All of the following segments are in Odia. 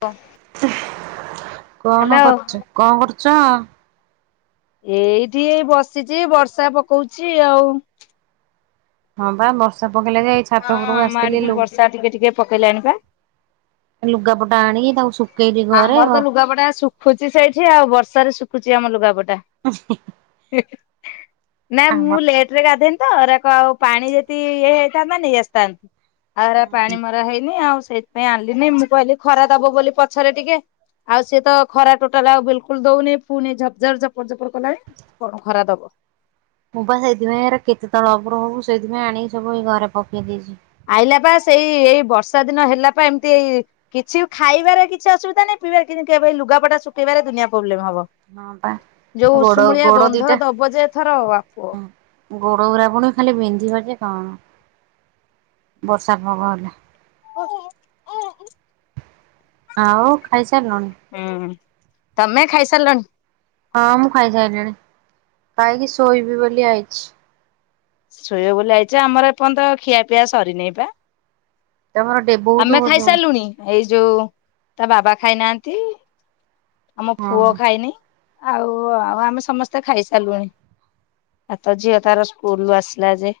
ବ କଣ କରୁଛ କଁ କରୁଛ? ଏଇଠି ଏଇ ବସିଛି ବର୍ଷା ପକଉଛି ଆଉ, ହଁ ବା ବର୍ଷା ପକେଇଲାଣି ଯାଇଛି, ହଁ ଆମ ଆଡ଼େ ବି ବର୍ଷା ଟିକେ-ଟିକେ ପକେଇଲାଣି ପା, ଲୁଗପଟା ଆଣି ତାକୁ ସୁକ୍ ଆମର ତ ଲୁଗାପଟା ଶୁଖୁଛି ସେଇଠି ଆଉ ବର୍ଷାରେ ଶୁଖୁଛି ଆମ ଲୁଗାପଟା, [unintelligible] ଏଠି ନା ଆମର ମୁଁ ଲେଟ୍ ରେ ଗାଧେଇନି ତ ରାକ ଆଉ ପାଣି ଯଦି ଇଏ ହେଇଥାନ୍ତା ନେଇ ଆସିଥାନ୍ତି, ଆଉ ଏରା ପାଣି ମରା ହେଇନି, ଆଉ ସେଇଥିପାଇଁ ଆଣିଲିନି। ମୁଁ କହିଲି ଖରା ଦବ ବୋଲି ପଛରେ ଟିକେ ଆଉ ସିଏ ତ ଖରା ଟୋଟାଲା ଆଉ ବିଲକୁଲ ଦଉନି, ପୁଣିି ଝପଝପ ଝପଡ ଝପଡ କଲାଇ କଣ ଖରା ଦବ। ମୁଁ ବା ସେଇଥିପାଇଁ କେତେ ତଳ ଉପର ହବୁ, ସେଇଥିପାଇଁ ଆଣିକି ସବୁ ଏ ଘରେ ପକେଇ ଦେଇଛି। ଆଇଲା ବା ସେଇ ଏଇ ବର୍ଷା ଦିନ ହେଲା ପା ଏମିତି ଏଇ କିଛି ଖାଇବାରେ କିଛି ଅସୁବିଧା ନାହିଁ, ପିଇବାରେ କିଛି କେବଳ ଲୁଗାପଟା ଶୁଖେଇବାରେ ଦୁନିଆ ପ୍ରୋବ୍ଲେମ ହବ। ହଁ ପା ଯୋଉ ଗୋଡ ଉଷୁମୂଳିଆ ଗୋଡ ଗନ୍ଧ ଦିଟା ଦବ ଯେ ଏଥର ବାପ। ଗୋଡ ଗୁୁରା ପୁଣି ଖାଲି ବିନ୍ଧିବ ଯେ କଣ, ବର୍ଷା ପାଗ ହେଲେ। [unintelligible] ଆଉ ଖାଇସାରୁଲୁଣି? ହୁଁ ତମେ ଖାଇ ସାରିଲଣି? ହଁ ମୁଁ ଖାଇସାରିଲିଣି, ଖାଇକି ଶୋଇବି ବୋଲି ଆଇଚି। ଶୋଇବ ବୋଲି ଆଇଚ, ଆମର ଏପର୍ଯ୍ୟନ୍ତ ଖିଆ ପିଆ ସରିନେଇ ବା। ତମର ଡେବୁ ଆମେ ଖାଇସାରିଲୁଣି, ଏଇ ଯୋଉ ତା ବାବା ଖାଇନାହାନ୍ତି। ଆମ ପୁଅ ଖାଇନି ଆଉ, ଆଉ ଆମେ ସମସ୍ତେ ଖାଇସାରିଲୁଣି। ଆତ ଝିଅ ତାର ସ୍କୁଲୁରୁ ଆସିଲା ଯେ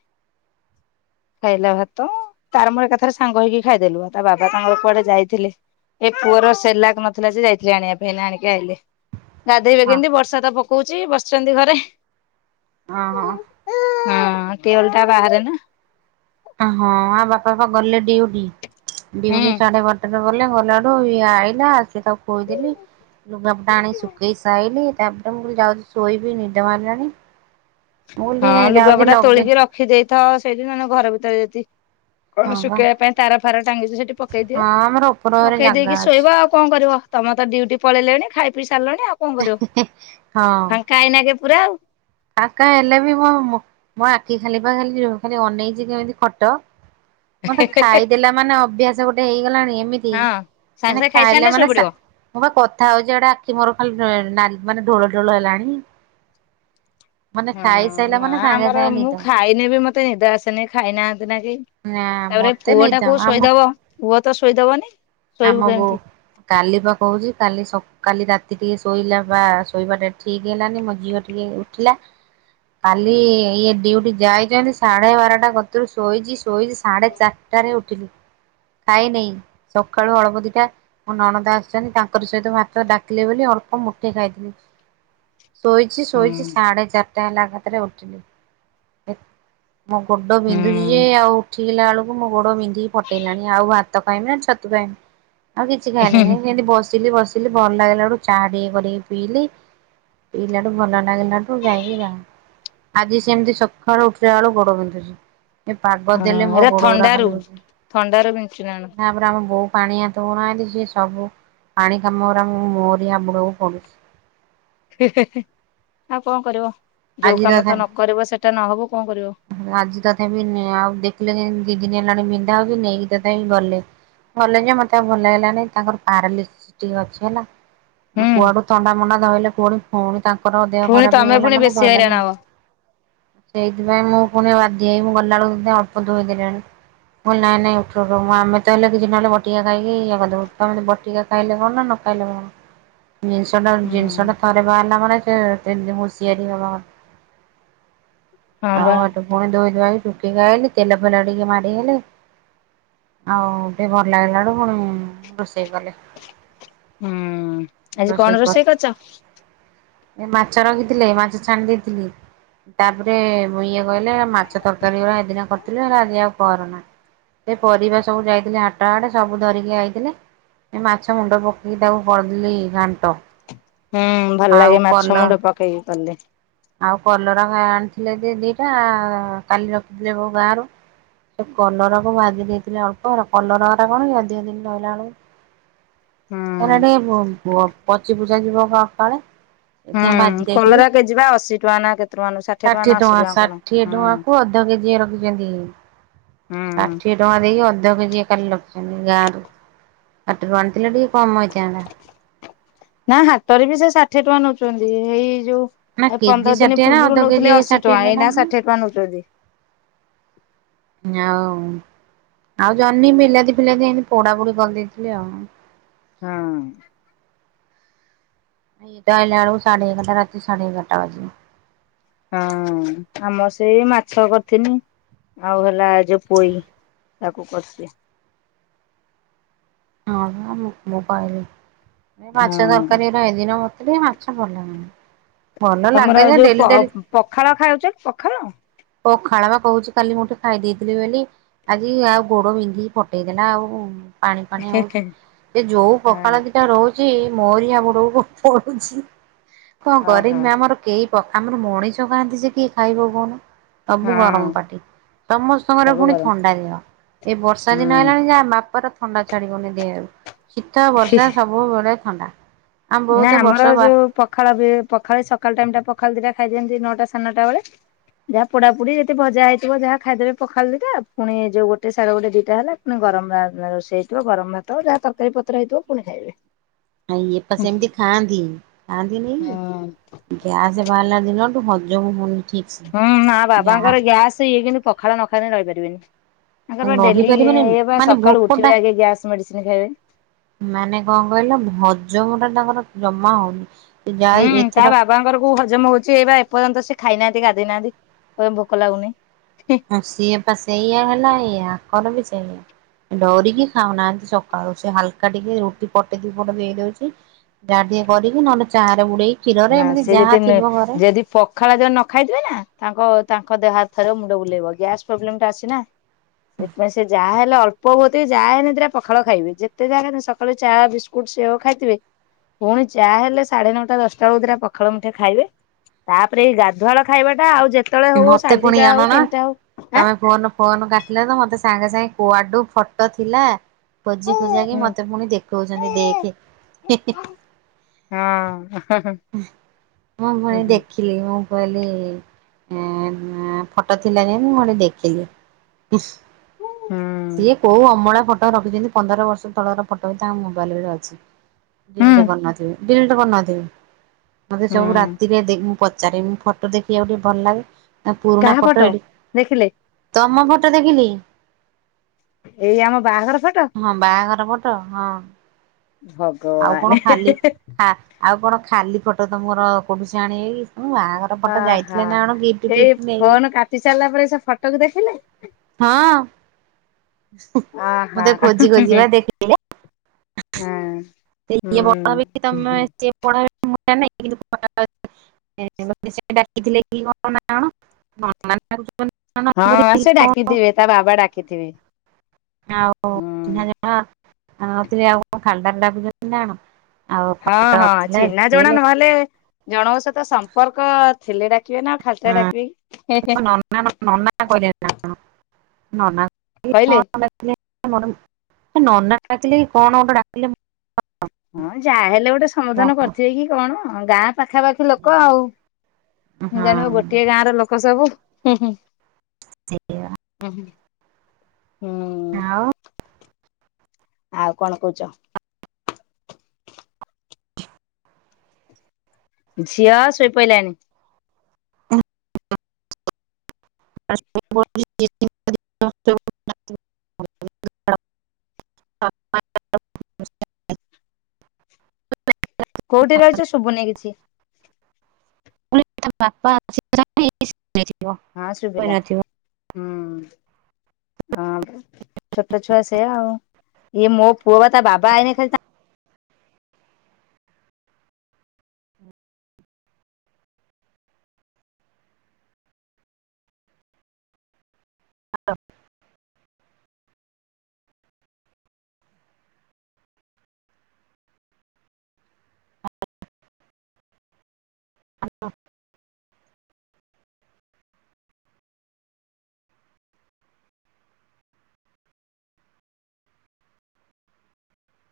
ଖାଇଲା ଭାତ, ତାର ମୋର ଏକାଥରେ ସାଙ୍ଗ ହେଇକି ଖାଇଦେଲୁ, ତା ବାବା ତାଙ୍କର କୁଆଡେ ଯାଇଥିଲେ? ଏ ପୁଅର ସେର୍ଲାକ ନଥିଲା ଯେ, ଯାଇଥିଲେ ଆଣିବା ପାଇଁ ଏଇନା ଆଣିକି ଆଇଲେ। ଗାଧୋଇବେ ହଁ କେମିତି, ବର୍ଷା ତ ପକଉଛି ବସିଛନ୍ତି ଘରେ। ଅଁ- ହଁ। ହଁ ଟ୍ଯୁବଲ ଟା ବାହାରେ ନା। ହଁ ଆ ବାପା ବା ଗଲେ ଡିଉଟି। ହୁଁ ଡିଉଟି ସାଢେ ବାର [unintelligible] ରେ ଗଲେ ଗଲାଡୁ ଇଏ ଆଇଲା, ସେ ତାକୁ ଖୋଇଦେଲି ଲୁଗାପଟା ଆଣି ସୁକେଇ ସାଇଲି, ତାପରେ ମୁଁ କହିଲି ଯାଉଛି ଶୋଇବି ନିଦ ମାରିଲାଣି। ହଁ ଲୁଗାପଟା ଲଗେ ତୋଳିକି ରଖିଦେଇଥାଅ, ସେଇଠି ନହେଲେ ଘର ଭିତରେ ଯଦି ହଁ କଣ ବା ଶୁଖେଇବା ପାଇଁ ତାରା ଫାର ଟାଙ୍ଗିଛ ସେଠି ପକେଇ ଦିଅ, ହଁ ଆମର ଉପର ଘରେ ପକେଇ ଜାଗା ଦେଇେକି ଅଛି। ଶୋଇବ ଆଉ। କଣ କରିବ ତମର ତ ଡ୍ୟୁଟି ପଳେଇଲେଣି, ଖାଇ ପିଇ ସାରିଲଣି ଆଉ କଣ କରିବ? ହଁ ଖା ଖାଇନେ ଏକେ ପୁରା ଆଉ। ଫାଙ୍କା ହେଲେ ବି ମୁଁ ମୋ ଆଖି ଖାଲି ପା ଖାଲି ଖାଲି ଅନେଇଛି, କେମିତି ଖଟ ଗଣ୍ଡେ ଖାଇଦେଲା ମାନେ ଅଭ୍ୟାସ ଗୋଟେ ହେଇଗଲାଣି ଏମିତି, ହଁ ସାଙ୍ଗେ ମାନେ ସାଙ୍ଗେ ଖାଇସାରିଲେ ଖାଇଲେ ଶୋଇ ମାନେ ପଡିବ। ମୁଁ ବା କଥା ହଉଛି ଆଡେ ଆଖି ମୋର ନାଲି ଢୋଳ ଢୋଳ ହେଲାଣି। ମାନେ ହୁଁ ଖାଇସାଇଲା ନା ମାନେ ସାଙ୍ଗେ ଆମର ସାଙ୍ଗେ ମୁଁ ନିଦ। ଖାଇଲେ ବି ମତେ ନିଦ ଆସେନି, ଖାଇନାହାନ୍ତି ନା କେହି। ନା ତାପରେ ମତେ ପୁଅଟା ନିଦ କୋଉ ଆମ ଶୋଇଦବ, ପୁଅ ତ ଶୋଇଦବନି। ଶୋଇବୁ ଆମ ବୋଉ। କେମିତି। କାଲି ପା କହୁଛି, କାଲି ସ କାଲି ରାତି ଟିକେ ଶୋଇଲା ବା ଶୋଇବା ଠିକ୍ ହେଲାନି। ମୋ ଝିଅ ଟିକେ ଉ ଉଠିଲା। କାଲି ଇଏ ଡିଉଟି ଯାଇଛନ୍ତି, ସାଢେ ବାରଟା କତିରୁ ଶୋଇଛି ଶୋଇଛି ସାଢେ ଚାରି ଚାରିଟାରେ ଉଠିଲି, ଖାଇନେଇ। ସକାଳୁ ଅଳପ ଦିଟା ମୋ ନଣଦ ଆସିଛନ୍ତି, ତାଙ୍କର ସହିତ ଭାତ ଡାକିଲେ ବୋଲି ଅଳ୍ପ ମୁଠେ ଖାଇଥିଲି। ଶୋଇଛି ହୁଁ ଶୋଇଛି ସାଢ଼େ ଚାରିଟା ହେଲା ଏକାଥରେ ଉଠିଲି। ମୋ ଗୋଡ ବିନ୍ଧୁଛି ଯେ ହୁଁ ଆଉ ଉଠିଲା ବେଳକୁ ମୋ ଗୋଡ ବିନ୍ଧିକି ଫଟେଇଲାଣି, ଆଉ ଭାତ ଖାଇବିନା ନା ଛ ସେଥିପାଇଁ ଆଉ କିଛି ହଁ ଖାଇଲିନି ସିଁତି ବସିଲି ବସି ଥିଲି ଭଲ ଲାଗିଲା ଠୁ, ଚାହା ଟିକେ କରିକି ପିଇଲି। ପିଇଲାଠୁ ଭଲ ଲାଗିଲାଠୁ ଯାଇକି ଯାହା। ଆଜି ସେମିତି ସକାଳୁ ଉଠିଲା ବେଳୁ ଗୋଡ ବିନ୍ଧୁଛି। ଏ ପାଗ ଦେଲେ ମୋ ଏରା ଗୋଡ ଗୁରା ଥଣ୍ଡାରୁ ଖାଲି ବି ଥଣ୍ଡାରୁ ବିଞ୍ଚୁନାଣ [inaudible] ନା ପା। ଆମ ବୋଉ ପାଣି ହାତ ହଉନାହାଁନ୍ତି। ସିଏ ସବୁ ପାଣି କାମରା ମୋରି ହାବୁଡ଼କୁ ପଡୁଛି। [unintelligible] ଆଉ କଣ କରିବ? ଯୋଉ ଆଜି କାମ ତଥା ତ ନ କରିବ ସେଇଟା ନହବ, କଣ କରିବ? ଆଜି ତଥାପି ନେ ଆଉ ଦେଖିଲେ ଯେ ଦି ଦିନ ହେଲାଣି ବିନ୍ଧା ହଉଛି, ନେଇକି ତଥାପି ଗଲେ। ଗଲେ ଯେ, ମତେ ଆଉ ଭଲ ଲାଗିଲାନି। ତାଙ୍କର ପାରାଲିସିସି ଟିକେ ଅଛି ହେଲା। ଆଉ ହୁଁ କୁଆଡୁ ଥଣ୍ଡା ମଣ୍ଡା ଧଇଲେ ପୁଣି, ଫୁଣି ତାଙ୍କର ଦେହ ପୁଣି ଖରାପ ତମେ ହେଇଗଲା ପୁଣି ମାନେ ବେଶୀ ସଇଲା ହଇରାଣ ଲୋ ମା! ହବ। ଥିପାଇଁ ମୁଁ ଫୁଣି ବାଧ୍ୟ ହେଇ ମୁଁ ଗଲା ଅଳକୁ ସେ ଅଳ୍ପ ଧୋଇଦେଲେଣି। ମୁଁ ଅଇଲି ନାଇଁ, ନାଇଁ, ଉଠ ଉଠ। ମୁଁ ଆମେ ତହେଲେ କିଛି ନହେଲେ ବଟିକା ଖାଇକି ଇଏ କରିଦବୁ। ତମେ ତ ବଟିକା ଖାଇଲେ କଣ ନା, ନଖାଇଲେ କଣ? ଜିନିଷ ଟା ହୁଁ ଜିନିଷ ଟା ଥରେ ବାହାରିଲା ମାନେ ସେ ସେମିତି ହୁସିିଆରି ହେବା କଥ୍ ହଁ ବା ଆଉ ହେଠୁ ପୁଣି ଧୋଇ ଧୁଆକି ଚୁକିକି ଆଇଲି। ତେଲ ଫେଲ ଟିକେ ମାରି ହେଲି। ଆଉ ଟିକେ ଭଲ ଲାଗିଲା ଠୁ, ପୁଣି ରୋଷେଇ କଲି। ହୁଁ, ଆଜି କଣ ରୋଷେଇ କରିଚ? ଏ ମାଛ ରଖିଥିଲେ, ମାଛ ଛାଣି ଦେଇଥିଲି। ତା'ପରେ ମୁଁ ଇଏ କହିଲେ ମାଛ ତରକାରୀ ଗୁରା ହେଦିନ କରିଥିଲି, ହେରା ଆଜି ଆଉ କରନା। ସେ ପରିବା ସବୁ ଯାଇଥିଲେ ହାଟ ଆଡେ, ସବୁ ଧରିକି ଆ ଇଥିଲେ। ଏ ମାଛ ମୁଣ୍ଡ ପକେଇକି ତାକୁ କରିଦେଲି ଘାଣ୍ଟ। ହୁଁ, ଭଲ ଆଉ ଲାଗେ କଲ ମାଛ ମୁଣ୍ଡ ପକେଇକି କଲେ। ଆଉ କଲରା କାଇଁ ଆଣିଥିଲେ ଯେ ଦିଟା-ଆ, କାଲି ରଖିଥିଲେ କଉ ଗାଁରୁ? ସେ କଲରା କୁ ଭାଜି ଦେଇଥିଲେ ଅଳ୍ପ, କଲରା ଗରା କଣ କି, ଅଧିକ ଦିନ ରହିଲା ବେଳକୁ ହୁଁ। ଏନା ଟିକେ ପ-ପଚିପୁଚା ଯିବ କାଳେ! ସେଥିପାଇଁ ଭାଜି ହୁଁ, ଦେଇଥିଲି କଲରା କେଜି ବା ଅଶୀ ଟଙ୍କା ନା କେତେ ଟଙ୍କା ନା ଷାଠ୍ ଷାଠିଏ ଟଆଁ ଷାଠିଏ ଟଆଁ କୁ ଅଧ କେଜିଏ ରଖିଛନ୍ତି। ହୁଁ ଷାଠିଏ ଟଆଁ ଦେଇକି ଅଧ କେଜିଏ ଖାଲି ରଖିଛନ୍ତି ଗାଁରୁ। ହାଟରୁ ଆଣିଥିଲେ ଟିକେ କମ୍ ହେଇଥାନ୍ତା। ନାଁ, ହାଟରେ ବି ସେ ଷାଠିଏ ଟଙ୍କା ନଉଛନ୍ତି। ହେଇ ଯୋଉ ନା ଏ କେଜି ପନ୍ଦର ଦିନ ଷାଠିଏ ନା ପୂର୍ବରୁ ଅଧ କେଜି ନଉଥିଲେ ଅଶୀ ଷାଠିଏ ଟଆଁ, ନେଲା ଏଇନା ଷାଠିଏ ଟଆଁ ନଉଛନ୍ତି। ଆଉଁ, ଆଉ ଜହ୍ନି, ବିଲାତି, ଫିଲାତି ଏମିତି ପୋଡା ପୁଡ଼ି କରିଦେଇଥିଲି ଆଉ। ହଁ। ଇଏତ ଆଇଲା ବେଳକୁ ସାଢେ ଏଗାରଟା, ରାତି ସାଢ଼େ ଏଗାରଟା ବାଜିବ। ହଁ, ଆମର ସେଇ ମାଛ କରିିଥିନି। ଆଉ ହେଲା ଏ ଯୋଉ ପୋଇ, ତାକୁ କରିଥିଲି। ହଁ, ପା ମୁଁ -ମୁଁ ପାଇଲି। ମୁଁ ମାଛ ହଁ। ତରକାରୀ ଏଇ ଦିନ ମତେ ଟିକେ ମାଛ ଭଲ [unintelligible] ଭଲ ତମର ଲାଗେ ଯେ ଯୋଉ ପ ଡେଲି ଡେଲି ପଖାଳ ଖାଉଛେ, ପଖାଳ! ପଖାଳ ବା କହୁଛି କାଲି ମୁଠେ, ଖାଇଦେଇଥିଲି ବେଲି ଆଜି ଆଉ ଗୋଡ ବିନ୍ଧିକି ଫଟେଇ ଦେଲା। ଆଉ ପାଣି ପାଣି ହଉଛି। ହଁ ଯେ ଯୋଉ ପଖାଳ ଦି ଟା ରହୁଛି ମୋରି ହାବୁଡ଼କୁ ପଡୁଛି। କଣ ଓହୋ କରିମି ଆମର କେଇ ପଖା, ଆମର ମଣିଷ ଖାଆନ୍ତି ଯେ କିଏ ଖାଇବ କହୁନ? ସବୁ ହଁ ଗରମ ପାର୍ଟି। ସମସ୍ତଙ୍କର ସବୁ ଫୁଣି କର ଥଣ୍ଡା ଦେହ। ଏ ବର୍ଷା ଦିନ ହୁଁ। ହେଲାଣି ଯାହା ବାପାର ଥଣ୍ଡା ଛାଡ଼ି ବନି ଦେହରୁ। ଶୀତ, ବର୍ଷା ସବୁ ସବୁ ବେଳେ ଥଣ୍ଡା। ଆମ ବୋଉ ନା ତ ବର୍ଷ ଆମର ବା ଯୋଉ ପଖାଳ ବି ପଖାଳ ସକାଳ ଟାଇମ ଟା ପଖାଳ ଦିଇଟା ଖାଇ ଦିଅନ୍ତି ନଅଟା ସାଢ଼େ ନଅ ଟା ବେଳେ। ଯାହା ପୋଡ଼ା ପୋଡି ଯଦି ଭଜା ହୋଇଥିବ ଯାହା ଖାଇଦେବେ ପଖାଳ ଦିଟା ପୁଣି ଯୋ ଗୋଟେ ସାଢେ ଗୋଟେ ଦିଟା ହେଲା ଣି ଗରମ ଭା ନା ରୋଷେଇ ହେଇଥିବ ଗରମ ଭାତ ଯାହା ତରକାରୀ ପତ୍ର ହେଇଥିବ ପୁଣି ଖାଇବେ। ଆ ୟେ ପା ହୁଁ ସେମିତି ଖାଆନ୍ତି ଖାଆନ୍ତିନି। ଗ୍ୟାସ ବାହାଲା ଦିନଠୁ ହଜମ ହେଉନି ଠିକ୍ ହୁଁ ମା ବାବାଙ୍କର ଗ୍ୟାସ ହେଇଯାଇଛି କିନ୍ତୁ ପଖାଳ ନ ଖାଇଲେ ରହି ପାରିବେନି। ଆଙ୍କର ଡେଲି ରହିପାରିବେନି ୟେ ବା ମାନେ ସକାଳୁ ଭୋକଟା ଉଟିବେ ଆଗେ ଗ୍ୟାସ ମେଡ଼ିସିନ୍ ଖାଇବେ। ମାନେ କଣ କହିଲ ହଜମ ଟା ତାଙ୍କର ଜମା ହେଉନି। ହୁଁ ତା ବା ବାବାଙ୍କର କୋଉ ହଜମ ହେଉଛି ଏଇ ବା ଏପର୍ଯ୍ୟନ୍ତ ଖାଇନାହାନ୍ତି ଗାଧେଇନାହାନ୍ତି କହୁଛନ୍ତି ଭୋକ ଲାଗୁନି। ଆଉ ସିଏ ପା ସେୟା ହେଲା ଏୟାଙ୍କର ବି ସେୟା। ଡରିକି ଖାଉ ନାହାନ୍ତି ସଖାଳୁ ସେ ହାଲକା ଟିକେ ରୁଟି ପଟେ ଦି ପଟ ଦେଇଦେଉଛି। ଯାହା ଟିକେ କରିକି ନ ହେଲେ ଚା ରେ ବୁଡେଇ କି। ନା ସେ ଯଦି ଯଦି ପ ପଖାଳ ଯଦି ନ ଖାଇଥିବେ ନା ତାଙ୍କ ତାଙ୍କ ଦେହ ହାତ ଥରିବ ମୁଣ୍ଡ ବୁଲେଇବ ଗ୍ୟାସ ପ୍ରବ୍ଲେମ୍ ଟା ଅଛି ନା। ସେଥିପାଇଁ ସେ ଯାହା ହେଲେ ଅଳ୍ପ [unintelligible] ଯାହା ହେଲେ ଦିଟା ପଖାଳ ଖାଇବେ ଯେତେ ଯାହା ଖାଇଥାନ୍ତୁ ସଖାଳୁ ଚା, ବିସ୍କୁଟ, ସେଓ ଖଇଥିବେ ପୁଣି ଚା ହେଲେ ସାଢେ ନଅ ଟା ଦଶଟା ଚଉଦ୍ରା ପଖାଳ ମୁଠେ ଖାଇବେ ତା ପରେ ଗାଧୁଆଳ ଖାଇବାଟା ଆଉ ଯେତେ ଯେତେବେଳେ ହେଉ ମତେ ସାଢେ ଦିଇ ପୁଣି ଟା ଆଣ ହେଉ ନା ତିନି ଟା ହେଉ। ତମେ ଫୋନ ଫୋନ କାଟିଲ ତ ମତେ କୁଆଡୁ ଫୋଟ ଥିଲା। ଖୋଜି ଖୋଜା କି ହୁଁ ମତେ ପୁଣି ଦେଖଉଛନ୍ତି ଦେଖେ ହେଁ। ହାଁ। ମୁଁ ପୁଣି ଦେଖିଲି ମୁଁ କହିଲି ହୁଁ ହୁଁ ଫୋଟ ଥିଲା ଯେମିତି ମୁଁ ଣି ଦେଖିଲି। ଉଁସ୍ ସିଏ କୋଉ ଅମଳା ଫ ଫଟୋ ରଖିଛନ୍ତି ପନ୍ଦର ବର୍ଷ ତଳର ଫୋଟ ତାଙ୍କ ମୋବାଇଲ ରେ ଅଛି। [unintelligible] ଡେଟ ହୁଁ କରି ନଥିବେ। ମତେ ଯୋଉ ହୁଁ ରାତିରେ ମୁଁ ପଚାରିମ ଫଟୋ ଦେଖି ଆଉ ଟିକେ ଭଲ ଲାଗେ। ଆ ପୁରୁଣା କାହା ଫୋଟ ଫଟୋ ଏଡ଼ ଦେଖିଲେ ତମ ଫୋଟ ଦେଖିଲି। ଏଇ ଆମ ବାହାଘର ଫୋଟ। ହଁ ବାହାଘର ଫୋଟ ହଁ ଆଉ ଭଗବାନ କଣ ଖାଲି ହାଁ ଆଉ କଣ ଖାଲି ଫୋଟ ତମର କୋଉଠୁ ସେ ଆଣିବେ କି ହୁଁ ବାହାଘର ଫୋଟ ଯାଇଥିଲେ ନା କଣ ଗିଫ୍ଟ ଫିଫ୍ଟ ହେଇ ନେଇକି ଫୋନ କାଟି ସରିଲା ପରେ ସେ ଫୋଟୋ କୁ ଦେଖିଲେ? ହଁ ଆହା ମତେ ହଁ ଖୋଜି ଖୋଜି ବା ଦେଖେଇଲେ। ହୁଁ [unintelligible] [unintelligible] [unintelligible] ହଁ ସେ ଡାକିଥିବେ ତା ବାବା ଡାକିଥିବେ ଆଉ ଚିହ୍ନା ହୁଁ ଜଣା ନ ଥିଲେ ଆଉ କଣ ଖାଲି ଠାରେ ଡାକୁଛନ୍ତି ନା କଣ। ଆଉ ହଁ ଫଟୋ ହଁ ଥିଲା ଚିହ୍ନା ଜଣା ଦେଖେଇଲେ ନ ହେଲେ ଜଣଙ୍କ ସହିତ ସମ୍ପର୍କ ଥିଲେ ଡାକିବେ ନା ଖାଲିଟାରେ ଡାକିବେ କି ହେଁ ହେଁ। [unintelligible] [unintelligible] କହିଲେ ନନା ନଥିଲେ କଣ ଗୋଟେ ଡାକିଲେ ହଁ ଯାହା ହେଲେ ଗୋଟେ ସମାଧାନ କରିଥିବେ କି କଣ ଗାଁ ପାଖାପାଖି ଲୋକ ଆଉ ହଁ ଜାଣିବ ଗୋଟିଏ ଗାଁ ର ଲୋକ ସବୁ [inaudible] ହୁଁ ଆଉ ଆଉ କଣ କହୁଛ ଝିଅ ଶୋଇପଡ଼ିଲାଣି [inaudible] [inaudible] [inaudible] କୋଉଠି ରହିଛ ଶୁଭୁନି କିଛି ବାପା ଅଛି ହଁ ଶୁଭିଲା କହିନଥିବ। ହୁଁ ହଁ ଛୋଟ ଛୁଆ ସେଆ ଆଉ ଇଏ ମୋ ପୁଅ ବା ତା ବାବା ଆଇନି ଖାଲି [inaudible] [inaudible]